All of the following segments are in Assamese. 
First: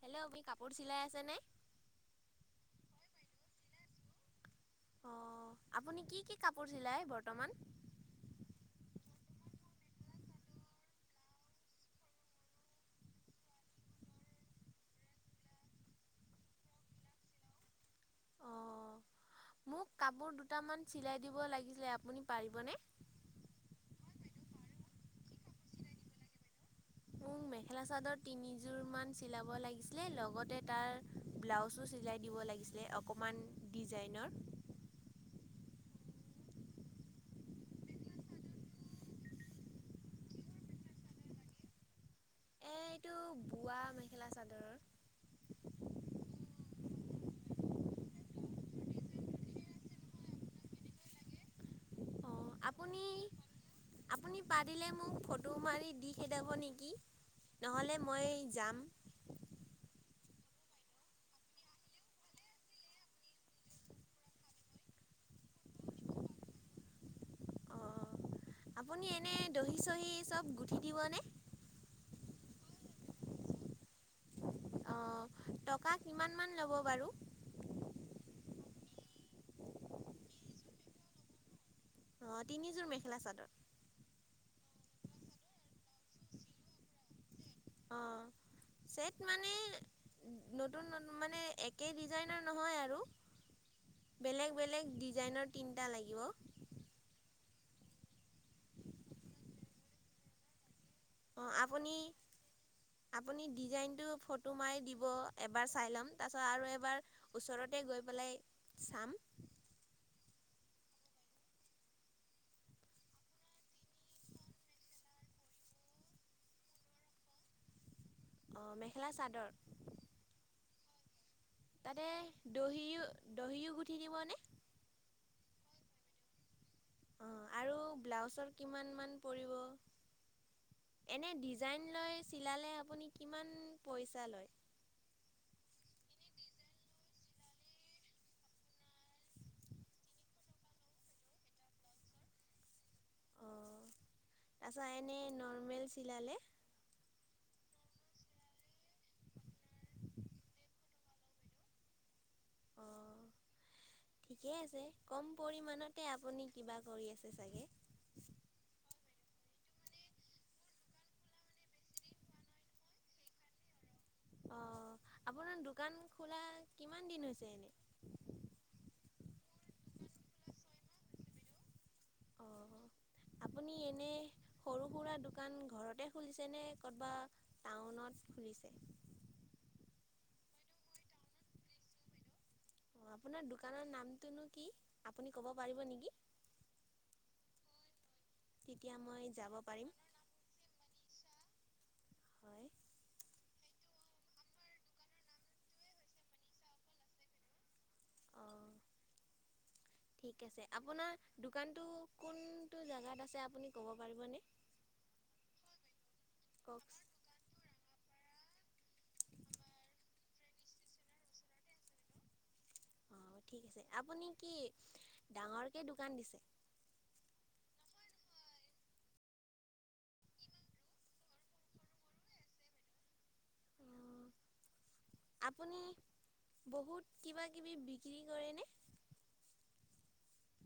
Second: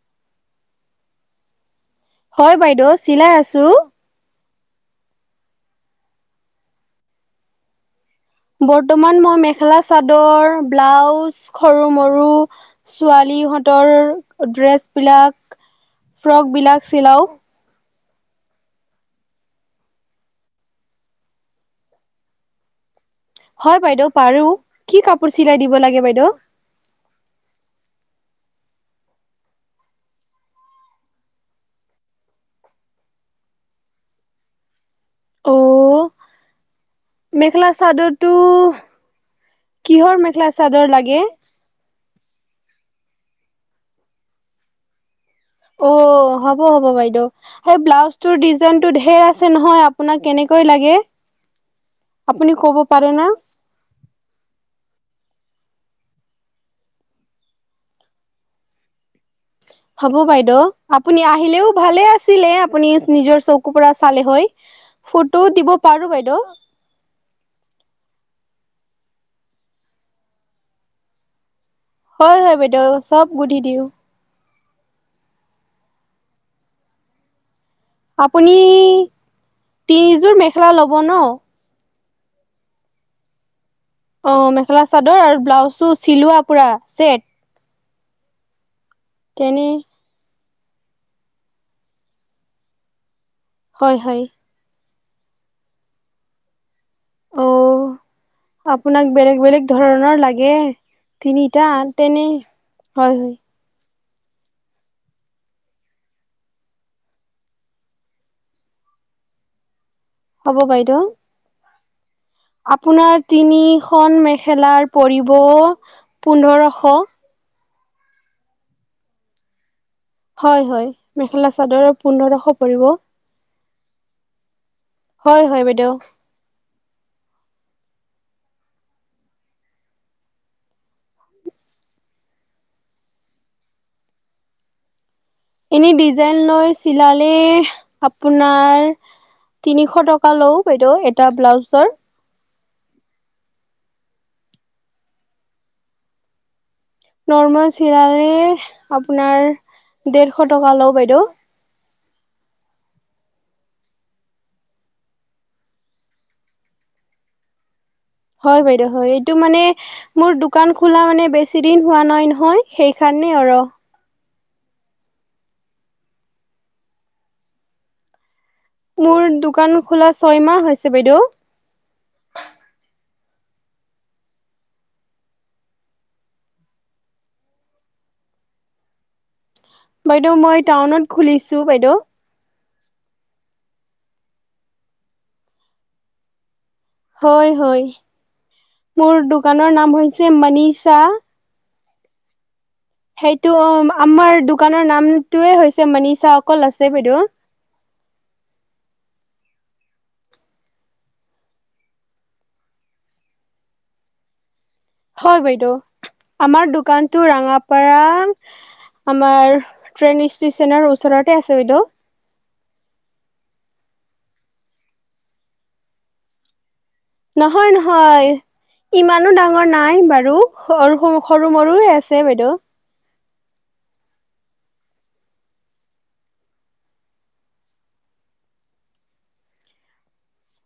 হেল্ল' আপুনি কাপোৰ চিলাই আছেনে হয় বাইদেউ চিলাই আছো। অ' আপুনি কি কি কাপোৰ চিলায় বৰ্তমান? বৰ্তমান মই মেখেলা চাদৰ ব্লাউজ সৰু মৰু ছোৱালীহঁতৰ ড্ৰেছ বিলাক ফ্ৰক বিলাক চিলাওঁ। অঁ মোক কাপোৰ দুটামান চিলাই দিব লাগিছিলে আপুনি পাৰিবনে? হয় বাইদেউ পাৰো, কি কাপোৰ চিলাই দিব লাগে বাইদেউ? মোক মেখেলা চাদৰ তিনিযোৰ মান চিলাব লাগিছিলে লগতে তাৰ ব্লাউজো চিলাই দিব লাগিছিলে অকণমান ডিজাইনৰ। অঁ। মেখেলা চাদৰটো, কিহৰ মেখেলা চাদৰ লাগে? এ এইটো বোৱা মেখেলা চাদৰ। অ' হ'ব হ'ব বাইদেউ। হে' ব্লাউজটো ডিজাইনটো ঢেৰ আছে নহয় আপোনাক কেনেকৈ লাগে? অ' ক'ব আপুনি পাৰে না আপুনি পাৰিলে মোক ফটো মাৰি দি খেদাব নিকি? নহ'লে মই যাম হ'ব বাইদেউ আপুনি আহিলেও ভালে আছিলে আপুনি নিজৰ চকুৰ পৰা চালে হয় ফটোও দিব পাৰো বাইদেউ অ', আপুনি এনে দহি চহি চব গুঠি দিবনে হয় হয় বাইদেউ চব গুঠি দিওঁ অহ টকা কিমান মান ল'ব বাৰু আপুনি তিনিযোৰ মেখেলা ল'ব ন অ তিনিযোৰ মেখেলা চাদৰ অহ মেখেলা চাদৰ আৰু ব্লাউজছো চিলোৱা পূৰা ছেট অঁহ চেট তেনি নতুন নতু মানে একেই ডিজাইনৰ নহয় আৰু হয় হয় বেলেগ বেলেগ ডিজাইনৰ তিনিটা লাগিব অ আপোনাক বেলেগ বেলেগ ধৰণৰ লাগে অঁ তিনিটা আপুনি তেনে হয় হয় আপুনি ডিজাইনটো ফট ফটো মাৰি দিব এবাৰ চাই ল'ম তাৰপিছত আৰু এবাৰ ওচৰতে গৈ পেলাই চাম হ'ব বাইদেউ আপোনাৰ তিনিখন মেখেলাৰ পৰিব পোন্ধৰশ অঁ মেখেলা চাদৰ হয় হয় মেখেলা চাদৰৰ তাতে পোন্ধৰশ পৰিব দহিও দহিও গুঠি দিবনে হয় হয় বাইদেউ অহ আৰু ব্লাউজৰ কিমান মান পৰিব এনে ডিজাইন লৈ চিলালে আপুনি কিমান পইচা লয় এনে ডিজাইন লৈ চিলাল লে আপোনাৰ তিনিশ টকা লও বাইদেউ এটা ব্লাউজৰ অঁ তাৰপিছত এনে নৰ্মেল চিলালে নৰ্মেল চিলালে আপোনাৰ ডেৰশ টকা লওঁ বাইদেউ অঁ ঠিকে আছে কম পৰিমাণতে আপুনি কিবা কৰি আছে চাগে হয় বাইদউ হয় এইটো মানে মোৰ দোকান খোলা মানে বেছি দিন হোৱা নাই নহয় সেই কাৰণে আৰু অ' আপোনাৰ দোকান খোলা কিমান দিন হৈছে এনে মোৰ দোকান খোলা ছয় মাহ হৈছে বাইদেউ অ' আপুনি এনে সৰু সুৰা দোকান ঘৰতে খুলিছে নে কত'বা টাউনত খুলিছে বাইদেউ মই টাউনত খুলিছো বাইদেউ অ' আপোনাৰ দোকানৰ নামটোনো কি আপুনি ক'ব পাৰিব নেকি হয় হয় তেতিয়া মোৰ মই যাব দোকানৰ পাৰিম নাম হৈছে মানিষা হয় সেইটো আমাৰ দোকানৰ নামটোৱে হৈছে মানিষা অকল আছে বাইদেউ অ' [inaudible] ঠিক আছে আপোনাৰ দোকানটো কোনটো জাগাত আছে আপুনি ক'ব পাৰিবনে হয় বাইদেউ আমাৰ কওক দোকানটো ৰাঙাপাৰা আমাৰ ট্ৰেইন ষ্টেচনৰ ওচৰতে আছে বাইদেউ অ' ঠিক আছে আপুনি কি ডাঙৰকে দোকান দিছে নহয় নহয় ইমানো ডাঙৰ নাই বাৰু সৰু সৰু সৰু মৰুৱে আছে বাইদেউ অ' [inaudible] আপুনি বহুত কিবা কিবি বিক্ৰী কৰেনে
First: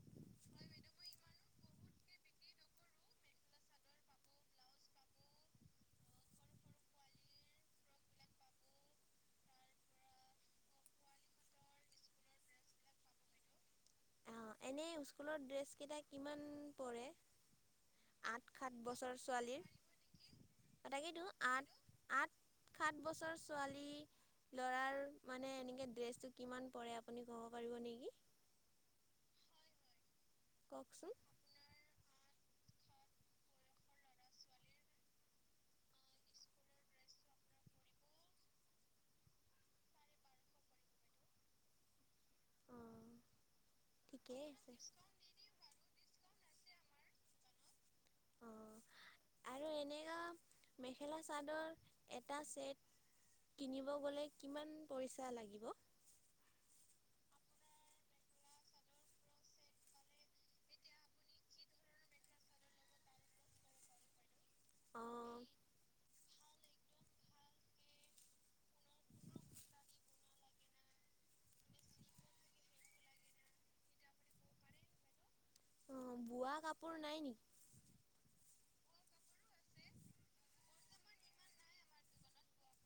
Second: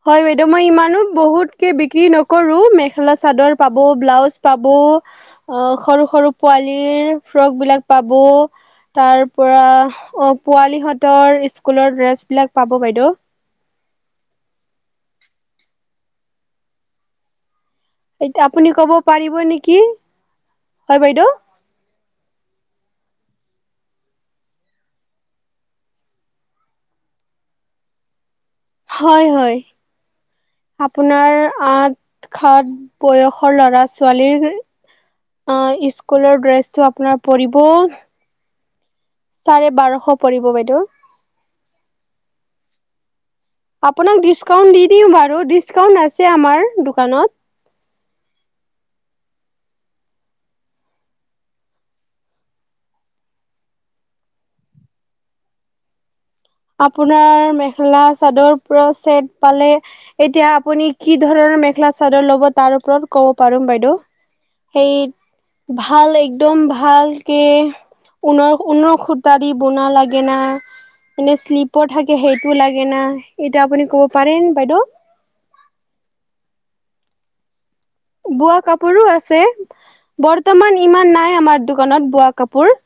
হয় বাইদেউ মই ইমানো বহুতকে বিক্ৰী নকৰোঁ মেখেলা চাদৰ পাব ব্লাউজ পাব অ' সৰু সৰু পোৱালিৰ ফ্ৰক বিলাক পাব তাৰ পৰা অ' পোৱালিহঁতৰ স্কুলৰ ড্ৰেছবিলাক পাব বাইদেউ অ' এনেই স্কুলৰ ড্ৰেছ কেইটা কিমান পৰে এতিয়া আঠ আপুনি সাত ক'ব বছৰ পাৰিব ছোৱালীৰ নেকি হয় তাকেইতো বাইদেউ? আঠ আঠ সাত বছৰ ছোৱালী ল'ৰাৰ মানে এনেকৈ ড্ৰেছটো কিমান পৰে আপুনি ক'ব পাৰিব নেকি হয় হয় কওকচোন আপোনাৰ আঠ সাত বয়সৰ ল'ৰা ছোৱালীৰ অ' স্কুলৰ ড্ৰেচটো আপোনাৰ পৰিব চাৰে বাৰশ পৰিব বাইদেউ অ' আপোনাক ঠিকেই ডিছকাউণ্ট দি আছে দিম বাৰু ডিছকাউণ্ট আছে আমাৰ দোকানত অ' আৰু এনেও মেখেলা চাদৰ এটা চেট কিনিব গ'লে কিমান পইচা লাগিব আপোনাৰ মেখেলা চাদৰ পৰা চেট পালে এতিয়া আপুনি কি ধৰণৰ মেখেলা চাদৰ লব তাৰ ওপৰত ক'ব পাৰিম বাইদেউ এই অঁ ভাল একদম ভালকে ঊনৰ ঊনৰ সূতা দি বনোৱা লাগে না এনে শ্লিপৰ থাকে সেইটো লাগে না এতিয়া আপুনি ক'ব পাৰেনে বাইদেউ অ' বোৱা কাপোৰ নাই নেকি বোৱা কাপোৰো আছে বৰ্তমান ইমান নাই আমাৰ দোকানত বোৱা কাপোৰ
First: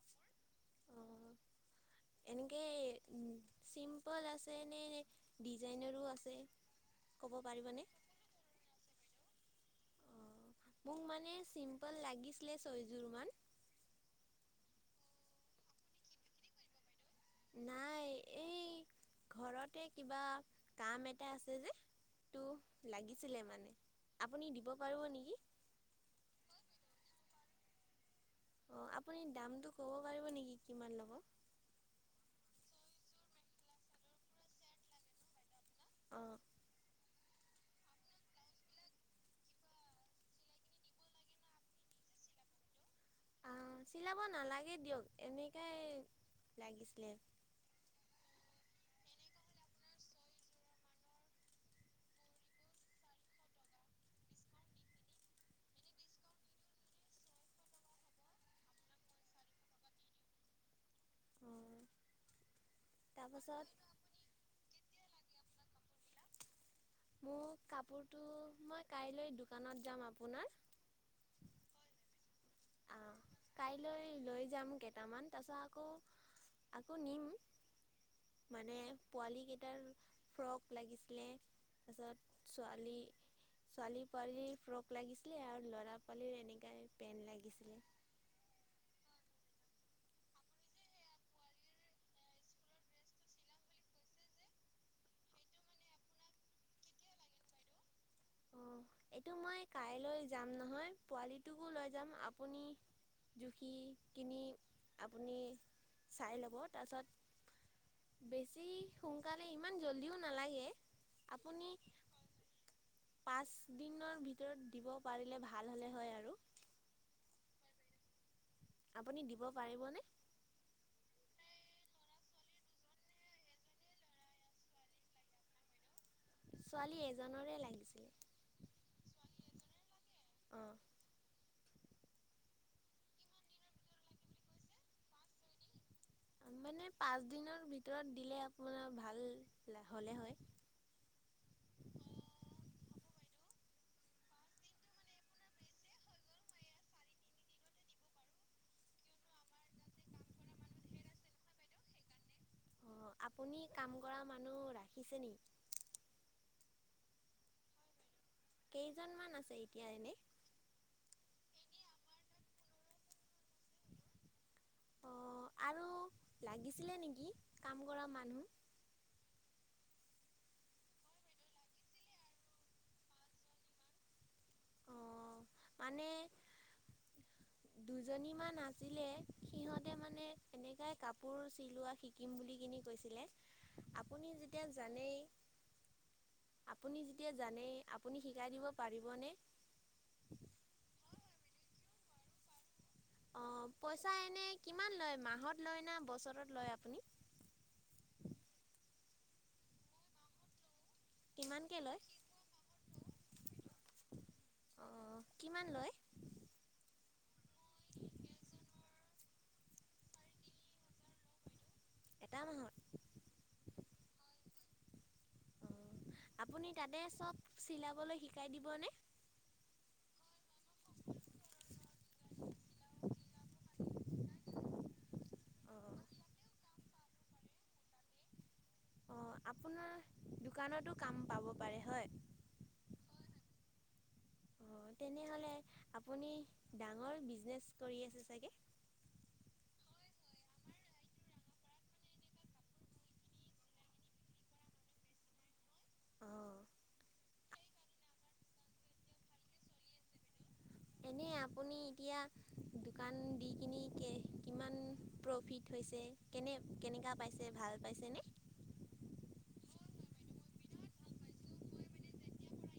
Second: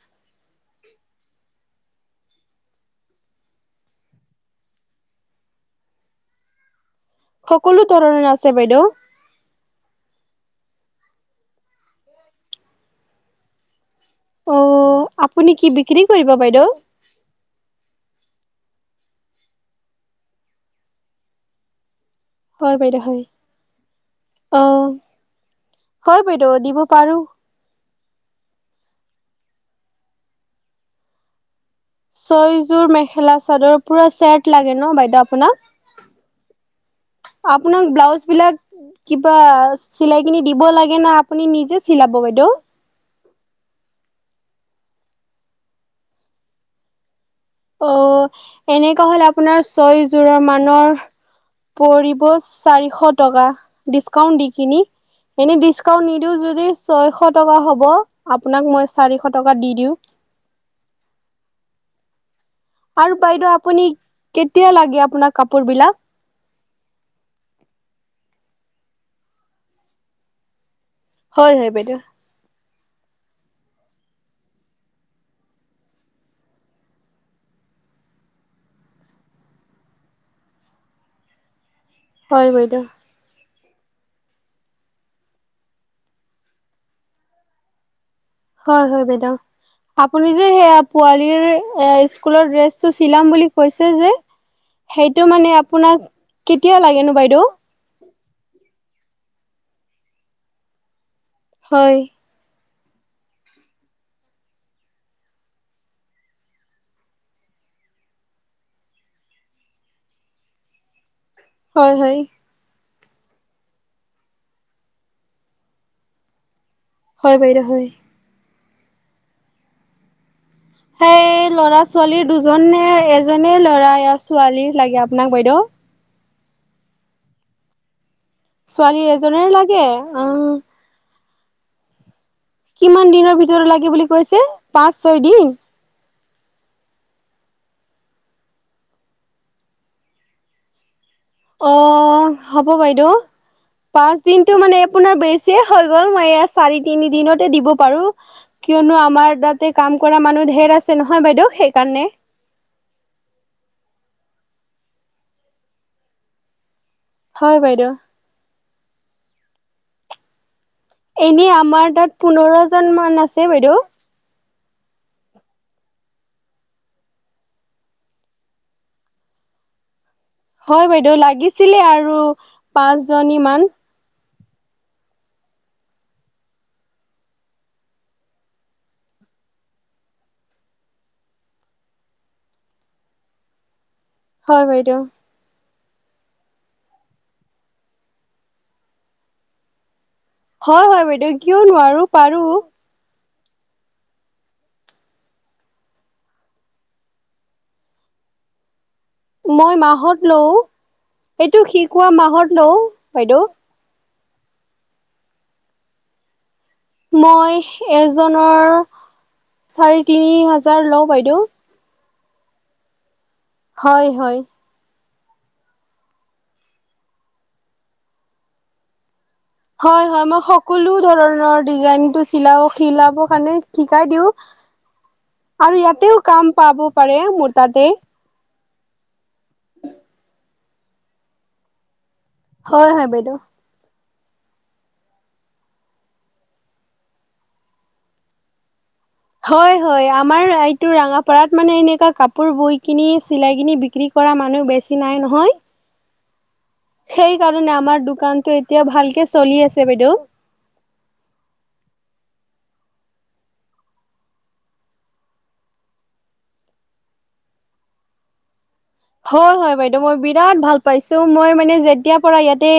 [inaudible] এনেকে চিম্পল আছে, নে নে ডিজাইনৰো আছে। ক'ব সকলো পাৰিবনে ধৰণে আছে বাইদেউ। অঁ। মোক মানে চিম্পল লাগিছিলে ছয়যোৰ মান। অ। আপুনি কি বিক্ৰী কৰিব বাইদেউ? নাই, এই ঘৰতে কিবা কাম এটা আছে যে। টো হয় বাইদেউ হয় লাগিছিলে মানে। আপুনি অ দিব পাৰিব নেকি? হয় বাইদেউ, দিব পাৰো। অ, আপুনি দামটো ক'ব পাৰিব নেকি, কিমান ল'ব? ছয়যোৰ মেখেলা চাদৰ পুৰা চেট লাগে ন বাইদেউ আপোনাক? অঁ। আপোনাক ব্লাউজ বিলাক কিবা চিলাই কিনি দিব লাগে না, আপুনি নিজে চিলাব বাইদেউ? আ চিলাব নালাগে দিয়ক, এনেকাই লাগিছিলে। অহ। এনেকুৱা হলে আপোনাৰ ছয় জোৰৰ মানৰ পৰিব চাৰিশ টকা, ডিচকাউন্ট দি কিনি। এনে ডিছ্কাউণ্ট নিদো যদি ছয়শ টকা হ'ব। আপোনাক মই চাৰিশ টকা দি দিওঁ। অ। আৰু বাইদেউ আপুনি কেতিয়া লাগে আপোনাক কাপোৰ বিলাক? মোক কাপোৰটো মই কাইলৈ দোকানত যাম আপোনাৰ। হয় হয় বাইদেউ। অ। কাইলৈ লৈ যাম কেইটামান। তাৰপিছ আকৌ আকৌ নিম। মানে পোৱালি কেইটাৰ ফ্ৰক লাগিছিলে। তাছত হয় বাইদেউ ছোৱালী ছোৱালী পোৱালিৰ ফ্ৰক লাগিছিলে আৰু ল'ৰা পোৱালিৰ এনেকাই পেন্ট লাগিছিলে। হয় হয় বাইদেউ। আপুনি যে সেয়া পোৱালিৰ এ স্কুলৰ ড্ৰেছটো চিলাম বুলি কৈছে যে? সেইটো মানে আপোনাক কেতিয়া লাগেনো বাইদেউ? অ। এইটো মই কাইলৈ যাম নহয়। পোৱালিটোকো লৈ হয়, যাম। আপুনি জুখি কিনি আপুনি চাই লব। তাছত বেছি সোনকালে ইমান জল্দিও নালাগে। আপুনি হয়, হয়, পাঁচ দিনৰ ভিতৰত দিব পাৰিলে, ভাল হ'লে হয় আৰু। হয় বাইদেউ হয়। আপুনি দিব পাৰিবনে? সেই ল'ৰা ছোৱালীৰ দুজন নে এজনে ল'ৰা য়া ছোৱালী লাগে আপোনাক বাইদেউ? ছোৱালী এজনৰে লাগিছিলে। ছোৱালী এজনে লাগে, আহ। অ'। কিমান দিনৰ ভিতৰত লাগে বুলি কৈছে? পাঁচ, ছয় দিন? মানে পাঁচ দিনৰ ভিতৰত দিলে আপোনাৰ ভাল হলে হয়। অ, হ'ব বাইদেউ। পাঁচ দিনটো মানে আপোনাৰ বেছিয়ে হৈ গ'ল। মই এয়া চাৰি তিনি দিনতে দিব পাৰো। কিয়নো? আমাৰ তাতে কাম কৰা মানুহ ধঢেৰ আছে নহয় বাইদেউ, সেইকাণে। অ। আপুনি কাম কৰা মানুহ ৰাখিছে নি? হয় বাইদেউ কেইজনমান আছে এতিয়া এনে? এনেই আমাৰ তাত পোন্ধৰজনমান আছে বাইদেউ। অ আৰু লাগিছিলে নেকি কাম কৰা মানুহ? হয় বাইদেউ লাগিছিলে আৰু পাঁচ জনী মান। অ'। মানে দুজনীমান আছিলে সিহঁতে মানে এনেকাই কাপোৰ চিলোৱা শি কিম বুলি কিনি কৈছিল আপুনি যেতিয়া হয় বাইদেউ। জানেই আপুনি যেতিয়া জানে আপুনি শিকাই দিব পাৰিবনে? [inaudible] হয় হয় বাইদেউ কিয় নোৱাৰো পাৰো। অঁ পইচা এনে কিমান লয় মাহত লয় না বছৰত লয় আপুনি? মই মাহত লও এইটো কিমানকৈ লয় শিকোৱা মাহত লও বাইদেউ। অঁ কিমান লয়? মই এজনৰ চাৰে তিনি হাজাৰ লওঁ বাইদেউ। এটা মাহত হয় হয়। অঁ আপুনি তাতে চব চিলাবলৈ শিকাই দিবনে? হয় হয় মই সকলো ধৰণৰ ডিজাইনটো চিলাও চিলাব কাৰণেও শিকাই দিওঁ আৰু অঁ ইয়াতেও কাম পাব পাৰে মোৰ তাতে। অঁ আপোনাৰ দোকানতো কাম পাব পাৰে হয়। হয় হয় বাইদেউ। অঁ তেনেহলে আপুনি ডাঙৰ বিজনেছ কৰি চাগে? হয় হয়, আমাৰ এইটো ৰঙাপাৰাত মানে এনেকা কাপোৰ বৈ কিনি চিলাই কিনি বিক্ৰী কৰা মানুহ বেছি নাই নহয়। অ। সেই কাৰণে আমাৰ দোকানতো এতিয়া ভালকে চলি আছে বাইদেউ। এনে আপুনি এতিয়া দোকান দি কিনি কিমান প্ৰফিট হৈছে কেনে কেনেকুৱা পাইছে ভাল পাইছা নে? হয় হয় বাইদেউ মই বিৰাট ভাল পাইছো মই মানে যেতিয়াৰ পৰা ইয়াতে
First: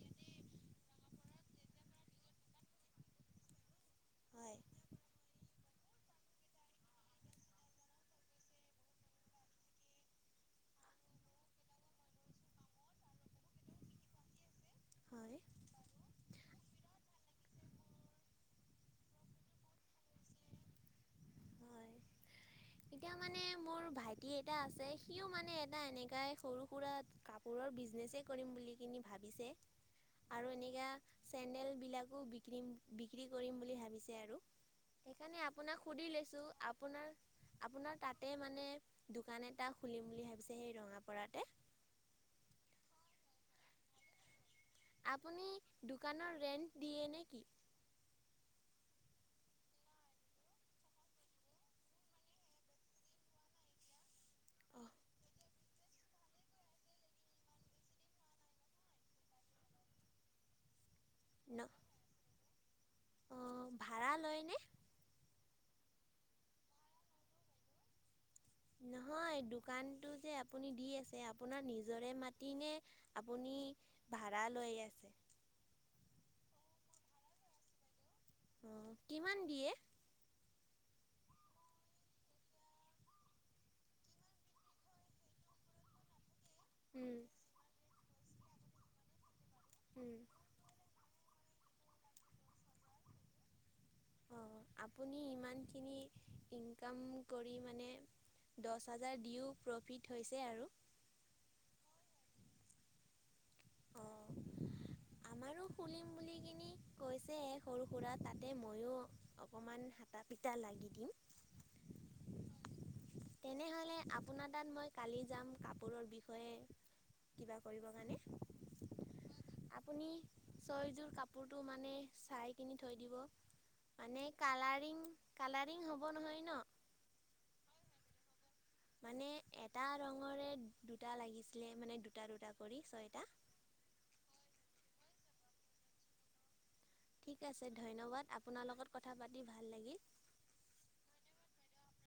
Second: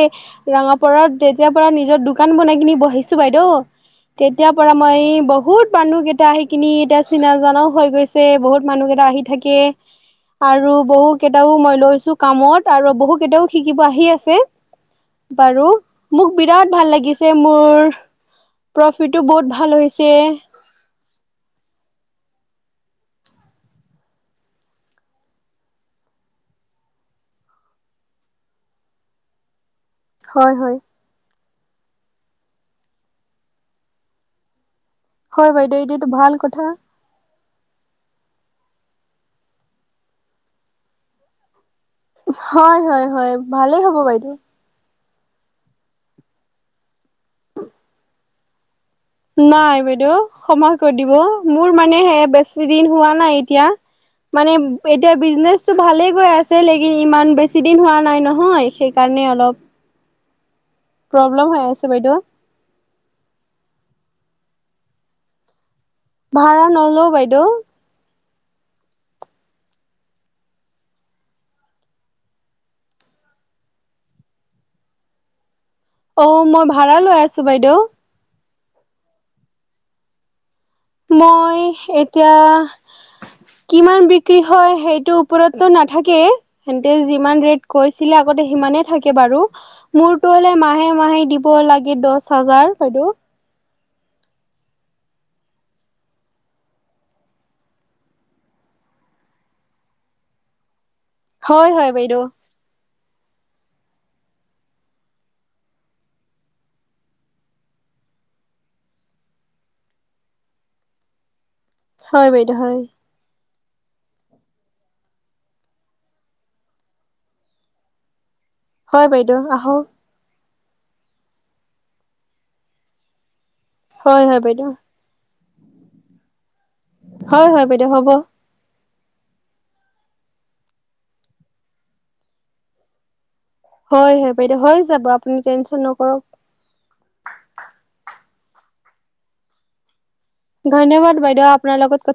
ৰঙাপাৰত যেতিয়াৰ পৰা নিজৰ দোকান বনাই কিনি বহিছো বাইদেউ তেতিয়াৰ হয়। পৰা মই বহুত মানুহ কেইটা আহি কিনি এতিয়া চিনাজানাও হৈ গৈছে বহুত মানুহ কেইটা আহি থাকে। আৰু বহু ত কেইটাও মই লৈছো কামত আৰু বহু কেইটাও শিকিব আহি আছে হয় বাৰু। মোক বিৰাট ভাল লাগিছে মোৰ প্ৰফিটো বহুত ভাল হৈছে। হয়। এতিয়া মানে মোৰ ভাইটি এটা আছে সিও মানে এটা এনেকাই সৰু সুৰা কা পোৰৰ বিজনেচেই কৰিম বুলি কিনি ভাবিছে। [inaudible] আৰু হয় এনেকা চেণ্ডেল বিলাকো বিক্ৰীম বিক্ৰী কৰিম বুলি ভাবিছে আৰু। সেইকাৰণে হয় বাইদেউ আপোনাক এইটোতো সুধি ভাল লৈছো কথা। আপোনাৰ আপোনাৰ তাতে মানে দোকান এটা খুলিম বুলি ভাবিছে সেই ৰঙাপাৰাতে। হয় হয় হয় ভালেই হ'ব বাইদেউ। আপুনি দোকানৰ ৰেণ্ট দিয়ে নেকি? নাই বাইদেউ সময় কৈ দিব মোৰ মানে সে বেছি দিন হোৱা নাই এতিয়া। মানে অহ এতিয়া বিজনেছ ভালে গৈ আছে লেকিন ইমান বেছি দিন হোৱা নাই নহয় সেইকাৰণে অলপ প্ৰবলেম ন হৈ আছে বাইদেউ। অ ভাড়া লয় নে? ভাড়া নলওঁ বাইদেউ। নহয় দুকানটো যে আপুনি দি আছে নিজৰে মাতি নে, আপুনি ভাড়া লৈ আছে? অ মই ভাড়া লৈ আছো বাইদেউ। অ কিমান দিয়ে? মই এতিয়া কিমান বিক্ৰী হয় সেইটো ওপৰতটো নাথাকেই সিহঁতে উম, যিমান ৰেট কৈছিলে আগতে সিমানে থাকে বাৰু উম। মোৰতো হ'লে মাহে মাহে দি বৈ লাগিব দহ হাজাৰ বাইদেউ। অঁ আপুনি ইমানখিনি ইনকাম কৰি মানে দহ হাজাৰ দিও প্ৰফিট হৈছে আৰু। হয় হয় বাইদেউ। অহ। আমাৰো খুলিম বুলি কিনি কৈছে সৰু সুৰা তাতে মইয়ো অকমান হা- টাপিতা লাগি দিম। হয় বাইদেউ হয়। তেনেহ'লে আপোনাৰ তাত মই কালি যাম কাপোৰৰ বিষয়ে কিবা কৰিব কাৰণে, হয় বাইদেউ আহক আপুনি ছয়যোৰ কাপোৰটো মানে চাই কিনি থৈ দিব, হয় মানে হয় বাইদেউ কালাৰিং কালাৰিং হ'ব নহয় ন? হয় হয় বাইদেউ হ'ব। মানে এটা ৰঙৰে দুটা লাগিছিলে মানে দুটা দুটা কৰি ছয়টা। হয় হয় বাইদেউ হৈ যাব আপুনি টেনচন নকৰক। ঠিক আছে ধন্যবাদ আপোনাৰ লগত কথা পাতি ভাল লাগিল। ধন্যবাদ বাইদেউ আপোনাৰ লগত কথা